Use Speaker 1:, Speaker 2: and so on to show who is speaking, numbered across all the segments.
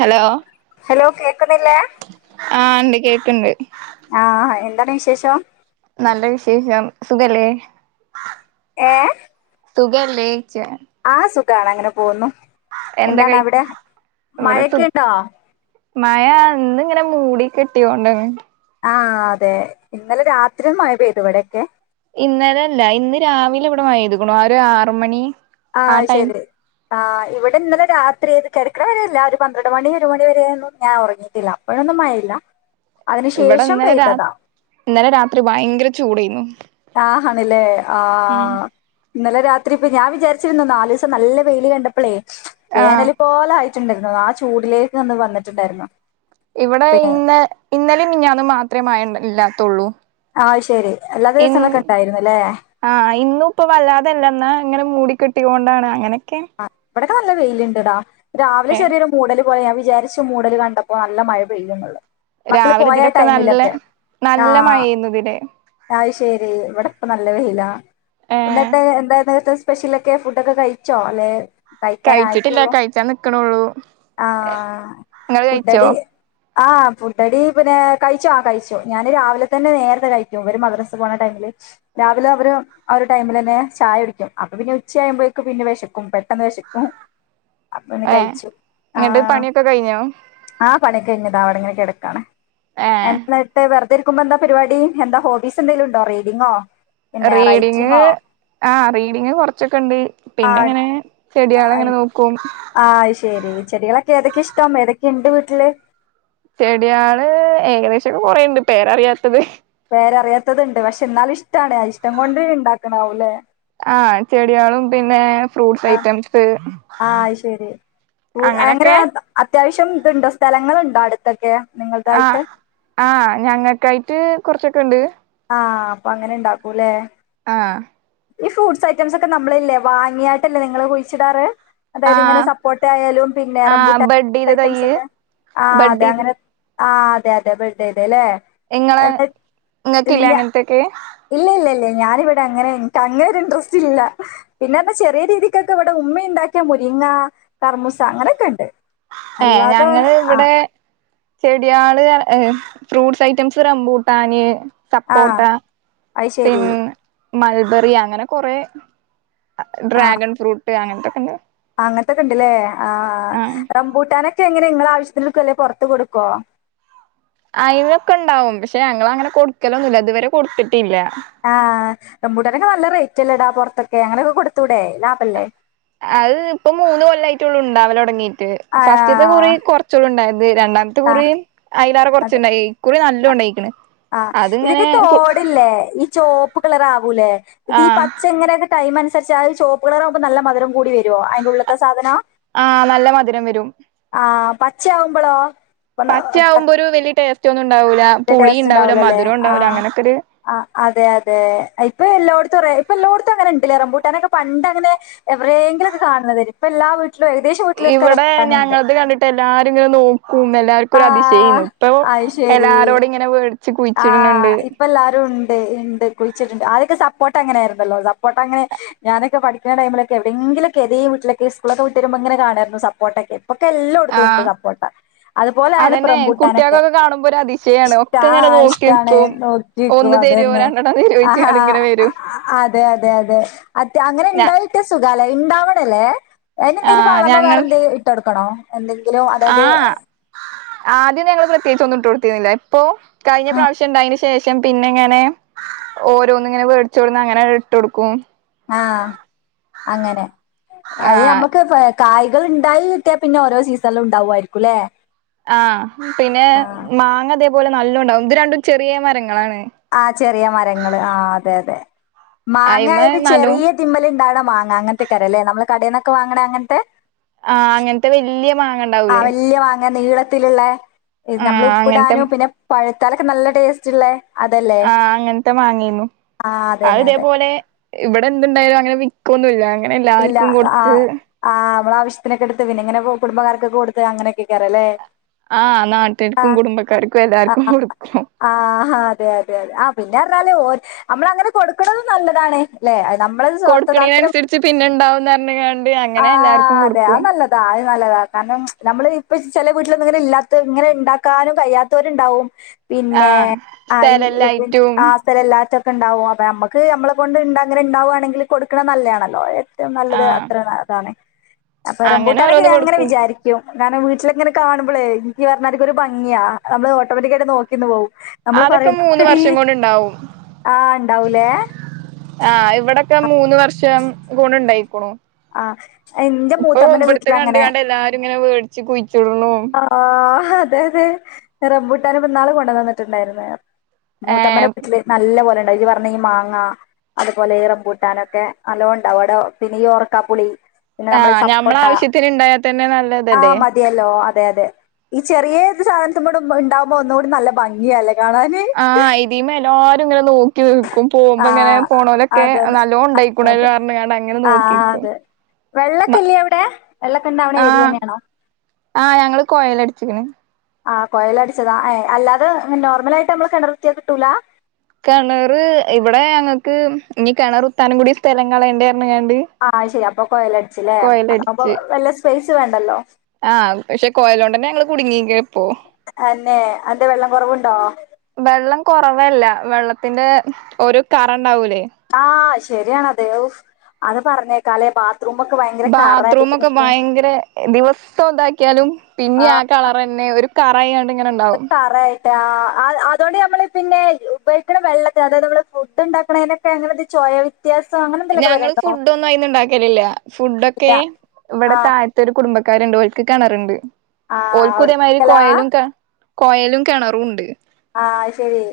Speaker 1: Hello
Speaker 2: hello കേ ക്കുന്നില്ലേ
Speaker 1: കേക്ക്‌ണ്ട്
Speaker 2: ആഹ് എന്താണ് വിശേഷം
Speaker 1: നല്ല വിശേഷം സുഖല്ലേ
Speaker 2: ഏ
Speaker 1: സുഖല്ലേ ഴ്ച
Speaker 2: ആഹ് സുഖാണ് അങ്ങനെ പോകുന്നു
Speaker 1: എന്താ
Speaker 2: എന്താണ്
Speaker 1: കഴി
Speaker 2: അവിടെ
Speaker 1: ഇവിടെ സു
Speaker 2: മഴയെക്കെ ണ്ടോ
Speaker 1: മഴ ഇന്നിങ്ങനെ മൂടി കെട്ടിയോണ്ടാണ്.
Speaker 2: ആഹ് അതെ ഇന്നലെ രാത്രി മഴ പെയ്തു ഇവിടെയൊക്കെ
Speaker 1: ഇന്നലെ അല്ല ഇന്ന് രാവിലെ ഇവിടെ മഴ പെയ്തുക്ക്ണു ഒരു ആറ് മണി ആ
Speaker 2: ആഹ്
Speaker 1: ടൈം
Speaker 2: ശരി ആഹ് ഇവിടെ ഇന്നലെ രാത് ത്രി കെടക്കണ വരെയല്ല ഒരു പന്ത്രണ്ട് മണി ഒരു മണി വരെയൊന്നും ഞാൻ ഒറങ്ങിയിട്ടില്ല അപ്പോഴൊന്നും മഴയില്ല
Speaker 1: ഇവിടെ
Speaker 2: അതിനുശേഷം
Speaker 1: ഇന്നലെ രാ
Speaker 2: പെയ്തതാ
Speaker 1: ഇന്നലെ രാത്രി ഭയങ്കര ചൂടെന്നു
Speaker 2: ആഹ് ണില്ലേ ആഹ് ഇന്നലെ രാത്രി ഇപ്പ ഞാൻ വിചാരിച്ചിരുന്ന നാലീസം നല്ല വെയില് കണ്ടപ്പളേ
Speaker 1: ആ
Speaker 2: വേനല് പോലായി ആ ചൂടിലേക്ക് ഒന്ന് വന്നിട്ടുണ്ടായിരുന്നു
Speaker 1: ഇവിടെ
Speaker 2: ഇപ്പൊ
Speaker 1: ഇന്ന് ഇന്നലെയും മിനിഞ്ഞാന്നും മാത്രേ മഴ ഇല്ലാതു ത്തുള്ളു
Speaker 2: ആ ശരി എല്ലാ ദിവസങ്ങളൊക്കെ ഉണ്ടായിരുന്നു അല്ലേ
Speaker 1: ആഹ് ഇന്നുപ്പോ വല്ലാതെല്ല ഇങ്ങനെ മൂടിക്കെട്ടി ക്കെട്ടിയാണ്ടാണ് അങ്ങനെ ക്കെ
Speaker 2: ഇവിടക്കെ നല്ല വെയിയില്ണ്ടടാ രാവിലെ ചെറിയൊരു മൂടലും പ്പം ഞാൻ വിജാരിച്ചു മൂടല് കണ്ടപ്പം നല്ല മഴ പെയ്യുംന്ന്ള്ളെ മക്കള്
Speaker 1: രാവിലെ
Speaker 2: പോയാ
Speaker 1: ഇതിലൊക്കെ നല്ല
Speaker 2: ടൈമിലൊകെ ആ
Speaker 1: നല്ല മഴേന്നു ഇതിലെ
Speaker 2: അത് ശരി ഇവിടെ പം നല നല്ല വെയിലാ
Speaker 1: ഏ
Speaker 2: എന്നിട്ട് എന്താണ് തസ് സ്പെഷലാെക്കെ ഫുഡൊക്കെ കയ് തോനെ
Speaker 1: കയ്ച്ചിട്ടില്ല കയ്ച്ചാൻ നിക്ക്ണൊള്ളൂ
Speaker 2: ആ
Speaker 1: ഇങ്ങള് കയ്ച്ചോ
Speaker 2: ഫുഡടി ആ ഫുഡഡി പിന്നെ കഴിച്ചു ആ കഴിച്ചു ഞാന് രാവിൽതന്നെ നേരത്തെ കഴിക്കും വര് മദ്റസ് പോണ ടൈമ് ല് രാവിലെ അവര് ആ ഒരു ടൈമിലെന്നെ ചായടിക്കും അപ്പൊ പിന്നെ ഉച്ചായുമ്പഴേക്കും പിന്നെ വെശ് ക്കും പെട്ടെന്ന് വെശക്കും
Speaker 1: ഏ ങ്ങട്ട് പണിയൊക്കെ കയ്ഞ്ഞോ
Speaker 2: ആ പണിയൊക്കെ കയ്ഞ്ഞ് ദാ ഇവടെങ്ങനെ കെടക്കാണ്
Speaker 1: ഏ
Speaker 2: [unintelligible] ഏവര്ക്കും ന്താ പരുപാടി എന്താ ഹോബീസ് എന്തേലുണ്ടോ റീഡിങ്ങോ പിന്നെ
Speaker 1: റീഡിങ്ങ്
Speaker 2: റൈറ്റിങ്ങോ
Speaker 1: ആ റീഡിങ്ങ് കൊറച്ച് ക്കെണ്ട് പിന്നെങ്ങനെ ചെടിയാ അതെങ്ങനെ നോക്കൂം
Speaker 2: ആ അത് ശെരി ചെടികളെ ഏതെക്കെ ഇഷ്ടം ഏതെക്കെണ്ട് വീട്ട്ല്
Speaker 1: ചെട്യാള് ഏകദേശൊക്കെ കെറേണ്ട് പേരറിയാത്തത്
Speaker 2: പേരറിയാത്തത്ണ്ട് പക്ഷേ ന്നാലും ഇഷ്ടാണ് ആ ഇഷ്ടം കൊണ്ട്ണ്ടാക്ക്ണ്ടാവും ലേ
Speaker 1: ആ ചെട്യാളും പിന്നേ ഫ്രൂട്സയ്റ്റംസ്
Speaker 2: ആ അയ്ശെരി [unintelligible] ത്യാവശ്യം ത്‌ണ്ടോ സ്ഥലങ്ങള്ണ്ടോ അട്ത്തൊക്കെ
Speaker 1: ആ ആ ഞങ്ങക്കായ് ട്ട് കുറച്ചൊക്കെണ്ട്
Speaker 2: ആ അപ്പങ്ങാനെണ്ടാക്കൂലേ
Speaker 1: ആ
Speaker 2: ഈ ഫ്രൂട്സ് ഐറ്റംസ് ഒക്കെ നമ്മളില്ലേ വാങ്ങിയാട്ടല്ലേ നിങ്ങള് കുഴിച്ചിടാറ്.
Speaker 1: ആ
Speaker 2: അതായത് ഇങ്ങനെ സപ്പോട്ടേയാലും
Speaker 1: ആഹ്
Speaker 2: റംബൂട്ടാൻ
Speaker 1: ബഡ്ഡീത തയ്യ്
Speaker 2: ഐറ്റംസൊക്കെ ആ അതെ
Speaker 1: ബഡ്ഡീത്
Speaker 2: അങ്ങനെ ആ അതെ അതെ ബെഡെയ്തെല്ലേ
Speaker 1: ഇങ്ങളെ ഇങ്ങ ക്ക്‌ല്ലേ അങ്ങൻതൊക്കെ
Speaker 2: ല്ലല്ലേ ഞാനിവിടെ അങ്ങനെ ഇന്ക് അങ്ങന ഒരു ഇൻട്രസ്റ്റ്ല്ല പിന്നെ ന്നാ ചെറിയ രീതിക്കൊക്കെ ഇവിടെ ഉമ്മ ഉണ്ടാക്കിയ മുരിങ്ങ കറമൂസ അങ്ങനെയൊക്കെ ഉണ്ട്
Speaker 1: ഏ
Speaker 2: അല്ലാതെ
Speaker 1: ഞങ്ങള്
Speaker 2: ആ
Speaker 1: ഇവിടെ ചെടിയള് ഫ്രൂട്ടസ് ഐറ്റംസ് റംമ്പൂട്ടാന്
Speaker 2: ആ
Speaker 1: സപ്പോട്ട
Speaker 2: അത് ശരി
Speaker 1: പിന്നെ മൾബറി അങ്ങനെ കൊറെ ഡ്രാഗൻ ഫ്രൂട്ട അ അങ്ങനന്തൊക്കെണ്ട്
Speaker 2: അങ്ങനത്തൊക്കെ ഇണ്ട് ല്ലേ ആ
Speaker 1: ആഹ്
Speaker 2: റംമ്പൂട്ടാന എങ്ങനെ നിങ്ങ ആവശ്യത്തിനൊക്കെ ള്ളെ പൊറത്ത് കൊടുക്കോ
Speaker 1: അയ്നൊക്കെ ണ്ടാവും പക്ഷെ ഞങ്ങളങ്ങനെ കൊടുക്കലൊന്നുല്ല ഇതുവരെ കൊടുത്തിട്ട്
Speaker 2: ആ റംമ്പൂട്ടാനൊക്കെ നല്ല റേറ്റ്ല്ലെടാ പൊറത്ത് ത്തൊക്കെ അങ്ങനെയൊക്കെ കൊടുത്തൂടേ ലാഭല്ലേ
Speaker 1: അത് ഇപ്പ മൂന്ന് കൊല്ലായിട്ടുള്ളൂ ഇണ്ടാവലൊടങ്ങി ട്ട് ഫസ്റ്റ്ത്തെ കുറി
Speaker 2: ആഹ്
Speaker 1: കുറച്ചൊള്ളു ഇണ്ടായത് രണ്ടാമത്തെ കുറി
Speaker 2: ആഹ്
Speaker 1: അയലാറെ കുറച്ച്ണ്ടായി ഇക്കുറി നല്ല ലുണ്ടായിക്ക്ണ്
Speaker 2: ആ ഇതൊക്കെ തോടില്ലേ ഈ ചോപ്പ് കളറാവൂലേ ഇത് ഈ
Speaker 1: ആഹ്
Speaker 2: പച്ച ഇങ്ങനെനെന്നെ കയ് ച്ചാൽ ചോപ്പ് കളറാകുമ്പോ നല്ല മധരം കൂടി വെരും യ്യോ അതിന്റെ ഉള്ള്ത്തേ സാധന
Speaker 1: ആഹ് നല്ല മധുരം വരും
Speaker 2: ച്ചാകുമ്പളോ
Speaker 1: പച്ച ആകുമ്പൊരു വെല്യ ടേസ്
Speaker 2: ടേസ്റ്റ് ഉണ്ടാവൂലല്ലേ ആ
Speaker 1: ഉണ്ടാവൂല അങ്ങനൊക്കൊരു
Speaker 2: അതെ അതെ ഇപ്പൊ എല്ലോട [unintelligible] ഇപ്പൊ എല്ലോട്ത്തും അങ്ങനെ ണ്ട്ലെ റംമ്പൂട്ടാനൊക്കെ പണ്ട് അങ്ങന എടെയങ്കിലൊക്കെ കാണുന്നുന്നത് ഇപ്പ എല്ലാ വീ
Speaker 1: ഇവിടെ ഞങ്ങളത് കണ്ടിട്ട് എല്ലാരും ങ്ങനെ നോ ക്കും എല്ലാവർക്കും ഒരു
Speaker 2: ആഹ്
Speaker 1: അതിശയേയുന്നു ഇപ്പൊ എല്ലാരോടും ഇങ്ങനെ വേ
Speaker 2: ആ ഇപ്പ എല്ലാരും ഉണ്ട് ണ്ട് ഇണ്ട് കുളിച്ചിട്ണ്ട് ആദ്യോക്കെ ക്കെ സപ്പോർട്ട അങ്ങനെ ആരുന്നല്ലോ പ്പോട്ട അങ്ങനെ ഞാനൊക്കെ പഠിക്ക ടമിലക്കെ എവെടെങ്കിലൊക്കെ ഏതെങ്കിലും വീട്ടിലൊക്കെ സ്കൂളൊക്കെ വിട്ട് വരുമ്പോ ഇങ്ങന കാണേരുന്നു സപ്പോർട്ടൊക്കെ പ്പൊക്കെ എല്ലോടുത്തുണ്ട്
Speaker 1: ആഹ്
Speaker 2: സപ്പോർട്ട അതുപോലെയായല്ലോ ഇപ്പൊ
Speaker 1: അതന്നെ
Speaker 2: റംമ്പൂട്ടാനൊക്കെ
Speaker 1: കുട്ടികൾക്കൊക്കെ കാണുമ്പോ ഒരു അതിശയാണ്
Speaker 2: ഇഷ്ട
Speaker 1: ഒക്കെ ഇങ്ങനെ നോക്കി
Speaker 2: ഇഷ്ടാണ്
Speaker 1: നിക്കും
Speaker 2: നോക്കിക്കും
Speaker 1: ഒന്ന് തരുവോ
Speaker 2: അതെന്നെ
Speaker 1: രണ്ടെണ്ണം
Speaker 2: അ ഹാ
Speaker 1: തരുവോയിച്ചാണ്ട് ഇങ്ങനെ
Speaker 2: അ അ
Speaker 1: വരും
Speaker 2: അതെ അതെ അതെ അത് അങ്ങനെ
Speaker 1: ഞ
Speaker 2: ഇണ്ടായിട്ടിയാ സുഖാല്ലെ ഇണ്ടാവണം ല്ലേ അയിനെന്തേലും
Speaker 1: ആഹ്
Speaker 2: വളമ
Speaker 1: ഞങ്ങൾ
Speaker 2: വേറെന്തേ ഇട്ടോട് ക്കണോ എന്തെങ്കിലും അതായത്
Speaker 1: ആഹ് ആദ്യം ഞങ്ങള് പ്രത്യേകിച്ച് ഒന്നും ഇട്ടോട്ത്തിനില്ല ഇപ്പൊ കഴിഞ്ഞ
Speaker 2: ഉം
Speaker 1: പ്രാവശ്യം ഇണ്ടായെന് ശേഷം പിന്നെ ങ്ങനെ ഓരോന്ന്ങ്ങനെ വേട്‌ചോട്ന്ന് അങ്ങനെ ഇട്ടോട്ക്കും
Speaker 2: ആ അങ്ങനെ
Speaker 1: ആഹ്
Speaker 2: അഹ്നമ്മക്ക് കായ്കൾ ഇണ്ടായി കിട്ടിയ പിന്നെ ഓരോ സീസണിലും ഉണ്ടാവുയിരു ക്കല്ലേ
Speaker 1: ആ പിന്നെ മാങ്ങ തെ പോലെ നല്ലോം ഇണ്ടാവും ഇത് രണ്ടും ചെറിയ മരങ്ങളാണ്
Speaker 2: ആ ചെറിയ മരങ്ങള് ആ അതെ അതെ
Speaker 1: അയിമെ
Speaker 2: മാങ്ങായാലും
Speaker 1: നല്ലോം
Speaker 2: ചെറിയ ഇത് മ്മല് ഇണ്ടാ വ്ണ മാങ്ങ അങ്ങൻത്തെക്കാരെല്ലേ നമ്മളെ കടേന്നക്ക വാങ്ങണ അങ്ങൻത്തെ
Speaker 1: അങ്ങനത്തെ വലിയ മാങ്ങണ്ടാവൂലെ
Speaker 2: ങ്ങ നീളത്തില്ള്ളെ നമ്മള്
Speaker 1: അങ്ങനത്തെ
Speaker 2: ഉപ്പ്ടാനും പിന്നെ പഴ് ഇട്ടാലക്ക നല്ല ടേസ്റ്റ് ഇള്ളെ
Speaker 1: ആ അങ്ങൻത്തെ മാങ്ങെന്നു
Speaker 2: ആഹ്
Speaker 1: അഹ്‌
Speaker 2: അതന്നെ അതെ
Speaker 1: ഇതെപോലെ ഇവിടെ എന്ത്ണ്ടായാലും അങ്ങനെ വിക്കെന്നുല്ല അങ്ങനെ എല്ലാര്ക്കും കൊട്‌ത്തു
Speaker 2: നമ്മള ആശ്യത്തിനെക്കെ എട്ത്ത് പിന്നെ ഇങ്ങനെ കു കുടുംബക്കാർക്കൊക്കെ കൊടുത്ത് അങ്ങനെയെക്കെക്കാരെല്ലേ
Speaker 1: ആഹ്
Speaker 2: ആ
Speaker 1: നാട്ടുകാർക്കും കുടുംബക്കാർക്കും
Speaker 2: അ
Speaker 1: എല്ലാർക്കും
Speaker 2: അ
Speaker 1: കൊടുക്കും
Speaker 2: അ ആ ഹാ അതെ അതെ അതെ ആ പിന്നെർഞ്ഞാല് ഓര് നമ്മള അങ്ങനെ കൊടുക്ക്ണതും നല്ലതാണ്അല്ലെ
Speaker 1: കൊടുക്ക്ണെനൻസരിച്ച് പിന്നെണ്ടാവ് ന്നർകാൺ
Speaker 2: ആ അതെ അഹ്‌ നല്ലതാ നല്ലതാ കാരണം നമ്മള് ഇപ്പ ചെല വീട്ടിലൊന്നു ഇങ്ങനെ ഇല്ലാത്ത ഇങ്ങനെ ഇണ്ടാക്കാനും കഴിയാത്തവര് ണ്ടാവും പിന്നെ
Speaker 1: ആഹ്
Speaker 2: ആ
Speaker 1: സ്ഥലല്ലായിട്ടും
Speaker 2: ആ സ്ഥല ഇല്ലാത്ത ക്ക ഇണ്ടാവും അപ്പൊ നമ്മക്ക് നമ്മളെ കൊണ്ട് ഇണ്ട അങ്ങനെ ഇണ്ടാവാണെങ്കിൽ കൊടുക്ക്ണ നല്ലെ യാണെല്ലോ നല്ലതേ
Speaker 1: ആഹ്
Speaker 2: അണെ അപ്പ
Speaker 1: അങ്ങനെ
Speaker 2: റംബൂട്ടാനെക്കെ
Speaker 1: ഓരോന്ന്
Speaker 2: നാ ഇങ്ങനെ
Speaker 1: കൊടുക്കും
Speaker 2: വിചാരിക്കും ഞാന വീട്ടിലങ്ങനെ കാണുമ്പോളേ എനിക്ക് പറഞ്ഞാർക്കൊ ഒരു ഭംഗിയാ നമ്മള് ഓട്ടോമാറ്റികായിട്ട് നോക്കിന്ന് പോവും നമ്മള്
Speaker 1: അതൊക്കെ
Speaker 2: പറയും
Speaker 1: മൂന്ന് വർഷം
Speaker 2: നോക്കടി
Speaker 1: കൊണ്ടുണ്ടാവും
Speaker 2: ആഹ് ഇണ്ടാവൂലേ
Speaker 1: ആ ഇവിടെ ഇക്ക മൂന്ന് വർഷം കൊണ്ട ഉണ്ടായിക്കണു
Speaker 2: ആഹ് എന്റെ
Speaker 1: ഇപ്പൊ
Speaker 2: മൂത്തമ്മന്റെ
Speaker 1: ഇവിടത്തെ കണ്ട
Speaker 2: വീട്ടിലങ്ങനെ
Speaker 1: കണ്ട് എല്ലാരും ഇങ്ങനെ വേടിച്ചു കുഴിച്ചുടണു
Speaker 2: ആഹ് അതെ അതെ റംബൂട്ടാനെ പിന്നാള് കൊണ്ടന്നന്നിട്ടുണ്ടായിരുന്ന മൂത്തമ്മല
Speaker 1: ഏഹ്
Speaker 2: കുട്ടില് നല്ല പോലെ പറഞ്ഞ മാങ്ങ അതുപോലെ ഇ റംബൂട്ടാൻ ഒക്കെ നല്ലപോലെ അവിടെന്നെഈ കപ്പുളി
Speaker 1: ആഹ ഞമ്മള ആാവശ്യത്തിന് ഉണ്ടായാ തന്നെ നല്ലതല്ലേ
Speaker 2: ആഹ് മതിയല്ലോ അതെ അതെ ഈ ചെറിയത് സാധനത്തി കൂ ഉണ്ടാവുമ്പോ ഒന്നുംകൂടി നല്ല ഭംഗിയല്ല
Speaker 1: ആഹ ഇതീമേ എല്ലാവരും ഇങ്ങനെ തോും പോുമ്പോങ്ങനെ
Speaker 2: ആഹ്
Speaker 1: പോണലൊക്കെ
Speaker 2: അതന്നെ
Speaker 1: നല്ലോ ഉണ്ടായി
Speaker 2: അതെ
Speaker 1: കാരങ്ങനെ നോക്ക
Speaker 2: ആഹ് അതെ വെള്ളൊക്കെല്ലേ അവിടെ വെള്ളൊക്കെ ഇണ്ടാവണ ഏരിയന്നെയാണോ
Speaker 1: ആ ഞങ്ങ കുച്ചിക്കണ
Speaker 2: ആഹ് കൊയല അടിച്ചതാ ഏ അല്ലാതെ നോർമല ആയിട്ട് നമ്മള് കിണർ കുത്തിയാൽ കിട്ടൂല
Speaker 1: കിണർ ഇവിടെ ഞക്ക് ഇനി കിണർ കു ത്താനം കൂടി സ്ഥലം കളയണ്ടേ പറഞ്ഞ്ങ്ങാണ്ട്
Speaker 2: ആഹ് ശരി അപ്പൊ കൊയലടിച്ചില്ലേ അതപ്പ
Speaker 1: കൊയലടിച്ച്
Speaker 2: വല്ല സ്പേ വേണ്ടല്ലോ
Speaker 1: ആഹ് പക്ഷെ കോയലോണ്ടന്നെ ഞങ്ങള് കുടുങ്ങിപ്പോ
Speaker 2: തന്നെ അന്റെ വെള്ളം കുറവുണ്ടോ
Speaker 1: വെള്ളം കുറവല്ല വെള്ളത്തിന്റെ ഒരു കറ ണ്ടാവലേ
Speaker 2: ശരിയാണോ ദേവ് അത് പറഞ്ഞേക്കാലേ ഒക്കെ ഭയങ്കര
Speaker 1: ബാത്റൂമ
Speaker 2: കറായിട്ട്
Speaker 1: ഒക്കെ
Speaker 2: നിക്കും
Speaker 1: ഭയങ്കര ദിവസം ഇതാക്കിയാലും പിന്നെ ആ കളർ തന്നെ ഒരു കറയണ്ട
Speaker 2: റായിയിട്ടാ അതുകൊണ്ട് നമ്മള് പിന്നെ ഉപയോഗിക്കണ വെള്ളത്തി അതായത് നമ്മള് ഫുഡ് ഉണ്ടാക്കണതിനൊക്കെ അങ്ങനെ ഇത് ചോയ വ്യത്യാസം അങ്ങനെ എന്തെങ്കിലുമൊക്കെ
Speaker 1: ഞങ്ങള്ൾ
Speaker 2: വരുന്നുണ്ടോ
Speaker 1: ഫുഡ ഒന്നും അയിന്ന് ഉണ്ടാക്കലില്ല ഫുഡൊക്കെ
Speaker 2: ഇല്ല
Speaker 1: ഇവിടെ
Speaker 2: ആ
Speaker 1: താഴത്തെ ഒരു കുടുംബ രണ്ടുോഴക്ക് കാണാറുണ്ട്
Speaker 2: ആ
Speaker 1: ഓൽകു തയമാതിരി
Speaker 2: അവിടുത്തെ ആ
Speaker 1: കോയാലുംക്കെ കോയലും കിണറും ഉണ്ട്
Speaker 2: ആഹ ശരി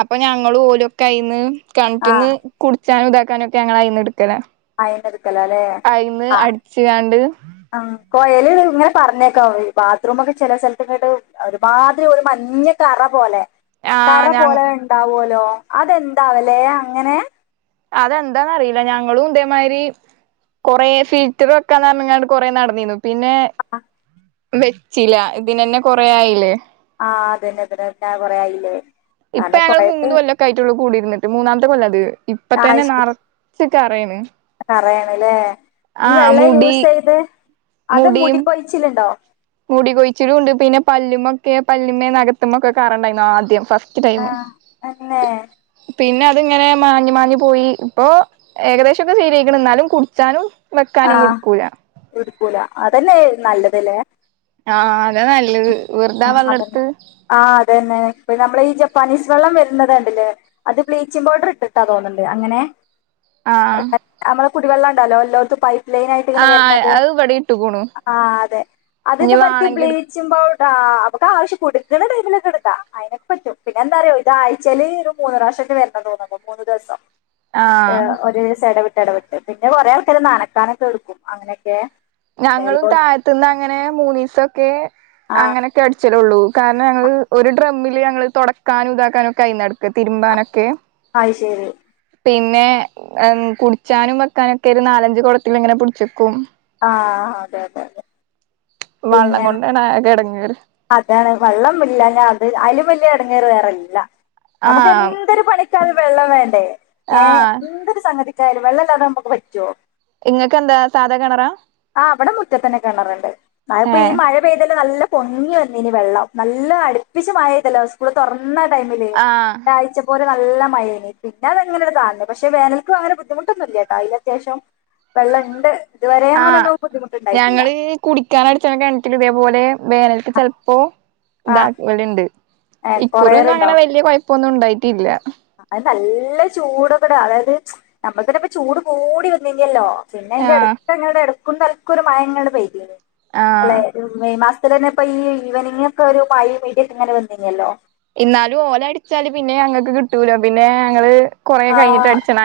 Speaker 1: അപ്പൊ ഞങ്ങൾ ഓലൊക്കെ അയിന്ന്
Speaker 2: ആ
Speaker 1: കണിട്ടന്ന് കു ചാനുദാക്കാാന ഞങ്ങള
Speaker 2: അയിനെടുക്കലോ അല്ലേ
Speaker 1: കയിന്ന് അടിച്ചുകാണ്ട്
Speaker 2: കൊയല ഇങ്ങനെ പറഞ്ഞേക്കാം ബാത്റൂമൊക്കെ ചില സ്ഥലത്ത കേട്ട് ഒരുമാതിരി ഒരു മഞ്ഞ കറ പോലെ
Speaker 1: ആ
Speaker 2: കറ
Speaker 1: ഞ
Speaker 2: പോലെ ഇ ണ്ടാവോൽ അതെന്താവലേ അങ്ങനെ
Speaker 1: അതെന്താന്നറിയില്ല ഞങ്ങളും ഇതേമാതിരി കൊറേ ഫിൽറ്റർ അദെന്താനറിയില്ലഞങ്ങളും ഇ ദേ മാതിരി കുറെ ഫിൽറ്റർ വെക്കാൻ പറഞ്ഞു നടന്നിരുന്നു കൊറെ നടന്നിരു ന്നു പിന്നെ വെച്ചില്ല ഇതിനന്നെ കൊറേ ആയില്ലേ
Speaker 2: ആഹ് അതന്നെ അതന്നെ കൊറേ ആയില്ലേ
Speaker 1: ഇപ്പൊ
Speaker 2: അങ്ങനെ
Speaker 1: ഞങ്ങള്
Speaker 2: കൊഴല്
Speaker 1: മൂന്ന് കൊല്ലൊക്കെ ആയിട്ടുള്ളൂ കൂടിട്ട് എന്നിട്ട് മൂന്നാമത്തെ കൊല്ലാത് ഇപ്പൊ തന്നെ നാറെ [unintelligible]
Speaker 2: കറയാണ് ല്ലേ ഈ വെള്ളം
Speaker 1: മുടി
Speaker 2: യൂസ് ചെയ്ത് അത് മുടി കൊയിച്ചില്ണ്ടോ
Speaker 1: മുടികൊയിച്ചിലും ഉണ്ട് പിന്നെ പല്ലി മൊക്കെ പല്ല്മ്മേ നഖത്തുമൊക്കെ കറണ്ടായിരുന്നു ആദ്യം ഫസ്റ്റ് ടൈം
Speaker 2: ആ അന്നെ
Speaker 1: പിന്നെ അതിങ്ങനെ മാഞ്ഞു മാഞ്ഞു പോയി ഇപ്പൊ ഏകദേശമൊക്കെ ശരിയായിക്കണ് എന്നാലും കുടിച്ചാനും
Speaker 2: ആ
Speaker 1: വെക്കാനും ഒന്നും എടുക്കൂല
Speaker 2: എടുക്കൂല അതന്നെ നല്ലതല്ലേ
Speaker 1: ആ അതാ നല്ലത് വെറുതാ
Speaker 2: ആ അതന്നെ
Speaker 1: വള്ളടുത്ത്
Speaker 2: ആ അതുതന്നെ ഇപ്പ നമ്മൾ ഈ ജപ്പാനീസ് വെള്ളം വരുന്നുന്നത് കണ്ടില്ലേ അത് ബ്ലീച്ചിങ് പൗഡർ ഇട്ടിട്ടാ തോന്നുന്നുണ്ട് അങ്ങനെ
Speaker 1: ആ ആ
Speaker 2: കുടിവെള്ളംണ്ടല്ലോ എല്ലോത്തു പൈപ്പ് ലൈനായിട്ടിങ്ങനെ
Speaker 1: ആഹ്
Speaker 2: വരുന്നത്
Speaker 1: അത് ഇവിടെ ഇട്ടുക്കുണു
Speaker 2: ആ അതെ
Speaker 1: ഇനി
Speaker 2: അതെന്താ മറ്റേ
Speaker 1: വാണെങ്കി എടു
Speaker 2: ബ്ലീച്ചിങ്‌ പൗഡ ആ അമ്മക്ക് ആവശ്യ കൊടുക്കുന്ന ടൈമിലൊക്കെ എടുക്കാം അതിനൊക്കെ പറ്റും പിന്നെ എന്താറിയോ ഇതായ്ച്ചാല് ഒരു മൂന്ന് പ്രാവശ്യമൊക്കെ വരണ തോന്നുന്നു മൂന്ന് ദിവസം ആ
Speaker 1: ആഹ്
Speaker 2: ഒരു ദിവസം എട വിട്ട് ഇടപെട്ട് പിന്നെ കൊറെ ആൾക്കാര് നനക്കാനൊക്കെ എടുക്കും അങ്ങനെയൊക്കെ
Speaker 1: ഞങ്ങളും
Speaker 2: എല്ലോ-
Speaker 1: താഴത്തുന്ന് അങ്ങനെ മൂന്നീസൊക്കെ
Speaker 2: ആ
Speaker 1: അങ്ങനൊക്കെ അടിച്ചലുള്ളൂ കാരണം ഞങ്ങള് ഒരു ഡ്രമ്മില് ഞങ്ങള് തൊടക്കാനും ഇതാക്കാനൊക്കെ അയി നടക്കുക തിരുമ്പാനൊക്കെ
Speaker 2: അയിശരി
Speaker 1: പിന്നെ കുടിച്ചാനും വെക്കാനൊക്കെ ഒരു നാലഞ്ച് കുടത്തിലിങ്ങനെ പിടിച്ചേക്കും
Speaker 2: ആ അതെ അതെ അതെ
Speaker 1: വള്ളം
Speaker 2: പിന്നെ
Speaker 1: കൊണ്ടാണ് ആകെ എടങ്ങേറ്
Speaker 2: അതാണ് വെള്ളം ഇല്ലാഞ്ഞ അത് അയിലുംവല്ല്യ ടങ്ങേറ് വേറെല്ല നമുക്ക്
Speaker 1: ആഹ്
Speaker 2: എന്തൊരു പണിക്കാലും വെള്ളം വേണ്ടേ? ഏ
Speaker 1: ആഹ്
Speaker 2: എന്തൊരു സംഗതി ആയാലും വെള്ളല്ലാതെ നമുക്ക് പറ്റുമോ?
Speaker 1: ഇങ്ങക്കെന്താ സാധാ കെണറാ?
Speaker 2: ആ ഇവിടെ മുറ്റത്തന്നെ കെണറുണ്ട് അത് ഇപ്പോ ഈ
Speaker 1: ഏഹ്
Speaker 2: മഴ പെയ്തേല് നല്ല പൊങ്ങി വന്നീനി വെള്ളം നല്ല അടുപ്പിച്ച് മയ പെയ്തല്ലോ ഉസ്കൂള് തൊറ ഇന്നാ ടൈമിൽ
Speaker 1: ആഹ്
Speaker 2: ഒരാഴ്ച പോലെ നല്ല മയെനി പിന്നെ അതെങ്ങനെങ്ങട് താന്ന് പക്ഷേ വേനൽക്കും അങ്ങനെ ബുദ്ധിമുട്ടൊന്നും ഇല്ല ട്ടോ അയില് അത്യാവശ്യം വെള്ളം ഇണ്ട് ഇതുവരെ അങ്ങനൊ
Speaker 1: ആഹ് ഞങ്ങള് കുടിക്കാനടിച്ചണ കെണറ്റിൽ ഇതേപോലെ വേനൽക്ക് ചെൽപ്പോ
Speaker 2: ആ
Speaker 1: ഇതാക്കലുണ്ട്
Speaker 2: ഏ,
Speaker 1: ഇക്കുറൊന്നും
Speaker 2: കൊറേറുണ്ടോ
Speaker 1: അങ്ങനെ വല്ല്യ കൊയ ഇപ്പൊന്നും ണ്ടായിട്ടില്ല
Speaker 2: അത് നല്ല ചൂടൊക്കൊട അതായത് നമ്മൾ തന്നെ പ്പ ചൂട് കൂടി വന്നീനല്ലോ പിന്നെ അയിന്റെ
Speaker 1: ആഹ്
Speaker 2: അടുത്തന്നെ [unintelligible] ടക്കും തൽക്കും ഒരു മയങ്ങനെ പെയ്തിനി അല്ല
Speaker 1: ആഹ്
Speaker 2: ഇത് മെയ് മാസ ഇപ്പ തന്നെ ഇപ്പ ഈ ഈവനിങ്ങക്കെ ഒരു മയിം ഇടിയൊക്കെ ഇങ്ങനെ വന്നി ന്യല്ലോ
Speaker 1: ഇന്നാലും ഓല് അടിച്ചാല് പിന്നെ ഞങ്ങൾക്ക് കിട്ടൂല പിന്നെ ഞങ്ങള് കൊറെ
Speaker 2: ആ
Speaker 1: കഴിഞ്ഞിട്ട് അടിച്ചണം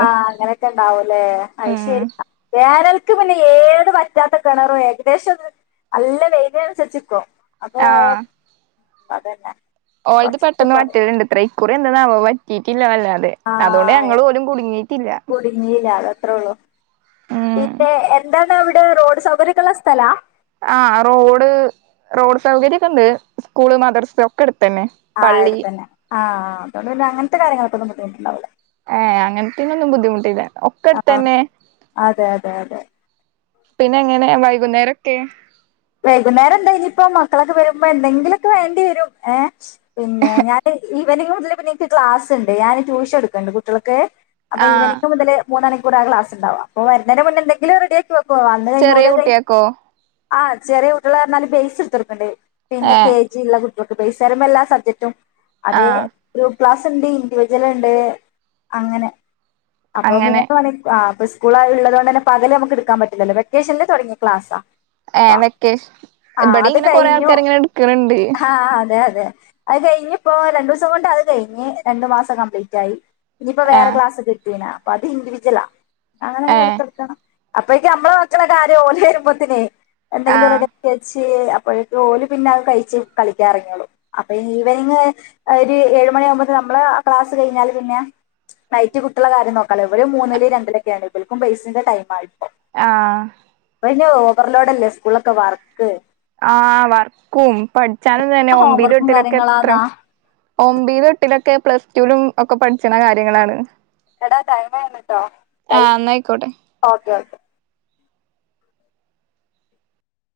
Speaker 2: ആ അങ്ങനെയൊക്കെ ഉണ്ടാവല്ലേ
Speaker 1: ഉം
Speaker 2: അയ്ശെരി വേ വേനൽക്ക് പിന്നെ ഏത് വറ്റാത്ത കിണറും ഏകദേശം നല്ല വെയിലിനനുസരിച്ചിക്കും അപ്പൊ അതന്നെ
Speaker 1: ഓൾത്
Speaker 2: കൊറച്ച്
Speaker 1: പെട്ടന്ന്
Speaker 2: കൊറയും
Speaker 1: വറ്റല്ലിണ്ട് ഇത്രെ കുറേ എന്താന്നാവോ വറ്റീട്ടി ഇല്ലല്ല അതെ അതോണ്ട്
Speaker 2: ആഹ്
Speaker 1: ഞങ്ങളും ഓലും കുടുങ്ങീട്ടില്ല
Speaker 2: കുടുങ്ങിയില്ല അതത്രേ ഉള്ളൂ
Speaker 1: ഉം
Speaker 2: നിങ്ങളിവിടെ റോഡ് സൗകര്യോക്കൊള്ള സ്ഥലാ
Speaker 1: ആ റോഡ് റോഡ് സൗകര്യൊക്കെ ഉണ്ട് സ്കൂള് മദ്റസ് ഒക്കെ അടു
Speaker 2: ആയടുത്തന്നെ ആഹ് ആഹ് അതുകൊണ്ട്ന്നെ അങ്ങനത്തെ കാര്യങ്ങൾക്കൊന്നും ബുദ്ധിമുട്ടാവൂല
Speaker 1: ഏ അങ്ങനത്തിനൊന്നും ബുദ്ധിമുട്ടില്ല ഒക്കെ
Speaker 2: ആഹ്
Speaker 1: അടുത്തന്നെ
Speaker 2: അതെ അതെ അതെ
Speaker 1: പിന്നെ എങ്ങനെ വൈകുന്നേരൊക്കെ
Speaker 2: വൈകുന്നേരം എന്താ ഇനിയിപ്പോ മക്കളൊക്കെ വരുമ്പോ എന്തെങ്കിലുക്കെ വേണ്ടി വരും ഏ പിന്നെ ഞാൻ ഈവനിങ് മുതൽ പിന്നെ എനിക്ക് ക്ലാസ്ണ്ട് ഞാന് ട്യൂഷൻ എടുക്കണ്ട് കുട്ടികൾക്ക് അപ്പൊ
Speaker 1: ആഹ്
Speaker 2: ഈവെനിംഗ് മുതല് മൂന്നണി പ്പളാക്ലാസ് ഉണ്ടാകുക അപ്പോ വരുന്നേന് മുന്നെന്തെിലും റെഡിയാക്കി വക്കും
Speaker 1: ചെറിയ കുട്ട്യാക്കോ
Speaker 2: ആ ചെറിയ കുട്ടിയാളെന്ന് പറഞ്ഞാൽ ബേസ് എടുത്തൊടുക്കണ്ടേയ് പിന്നെ.
Speaker 1: ഏഹ്
Speaker 2: കെ ജ ള്ള കു [unintelligible] എല്ലാ സബ്ജക്റ്റും അതേ
Speaker 1: ആഹ്
Speaker 2: ഒ ക്ലാസ്ണ്ട് ഇൻഡിവിജല്ണ്ട് അങ്ങനെ അപ്പൊ മൂന്ന്
Speaker 1: അങ്ങനെ
Speaker 2: ണിക്ക് ആ ഇപ്പ സ്കൂളാർ ഉള്ളത് കൊണ്ട് തന്നെ പകല് ഞമ്മക്ക് എട്ക്കാൻ പറ്റില്ലല്ലോ വെക്കേഷനിൽ തുടങ്ങിയ ക്ലാസാ
Speaker 1: ഏ വെക്കേഷ് ഇബടീങ്ങനെ കൊറേ
Speaker 2: കഴിഞ്ഞു
Speaker 1: ആൾക്കാർ ഇങ്ങനെ ഇടുക്ക്ണണ്ട്
Speaker 2: ആഹ് അതെ അതെ അത് കഴിഞ്ഞ്പ്പോ രണ്ടൂസം കൊണ്ട് അത് കഴിഞ്ഞ് രണ്ടു മാസം കംപ്ലീറ്റ് ആയി ഇഞ്ഞിപ്പൊ വേറെ
Speaker 1: ആഹ്
Speaker 2: ക്ലാസ് കിട്ടീനാ അത് ഇൻ്റിവിജലാ അങ്ങനങ്ങനെ
Speaker 1: ഏഹ്
Speaker 2: എടുത്തൊടുക്കണം അപ്പേക്ക് ഞമ്മളെ മക്കള കാര്യം ഓല് വരുമ്പത്തിനെ എന്തെങ്കിലും
Speaker 1: ആഹ്
Speaker 2: റെഡിക്കി വെച്ച് അപ്പോഴക്ക് ഓല് പിന്നത് കഴിച്ച് കളിക്കാറങ്ങിയുള്ളൂ അപ്പൊ ഈവനിങ് ഒരു ഏഴ് മണി ആകുമ്പൊത്തിന് ഞമ്മള് ക്ലാസ് കഴിഞ്ഞാല് പിന്നെ നൈറ്റ് കുട്ടികളെ കാര്യം നോക്കാലോ ഇവര് മൂന്നില് രണ്ടിലൊക്കെയാണ് ഇവർക്കു ബേസിന്റെ ടൈമാ ഇപ്പോ
Speaker 1: ആഹ്
Speaker 2: [unintelligible] ഓവർലോടല്ലേ സ്കൂളിലൊക്കെ വർ
Speaker 1: ആ വർക്കും പഠിച്ചാലും തന്നെ ഒമ്പിലും
Speaker 2: ഹോംവർക്കും
Speaker 1: എട്ടിലൊക്കെ എത്രെ
Speaker 2: കാര്യങ്ങളാന്നാ
Speaker 1: ഒമ്പിലും എട്ടിലൊക്കെ പ്ലസ്ട്ടുലും ഒക്ക പഠിച്ചണ കാര്യങ്ങളാണ്
Speaker 2: എടാ ടൈംകഴിഞ്ഞിട്ടൊ ടൈം
Speaker 1: ആഹ് ന്നാ അയ്ക്കോട്ടെ
Speaker 2: ഓക്കെ ഓക്കെ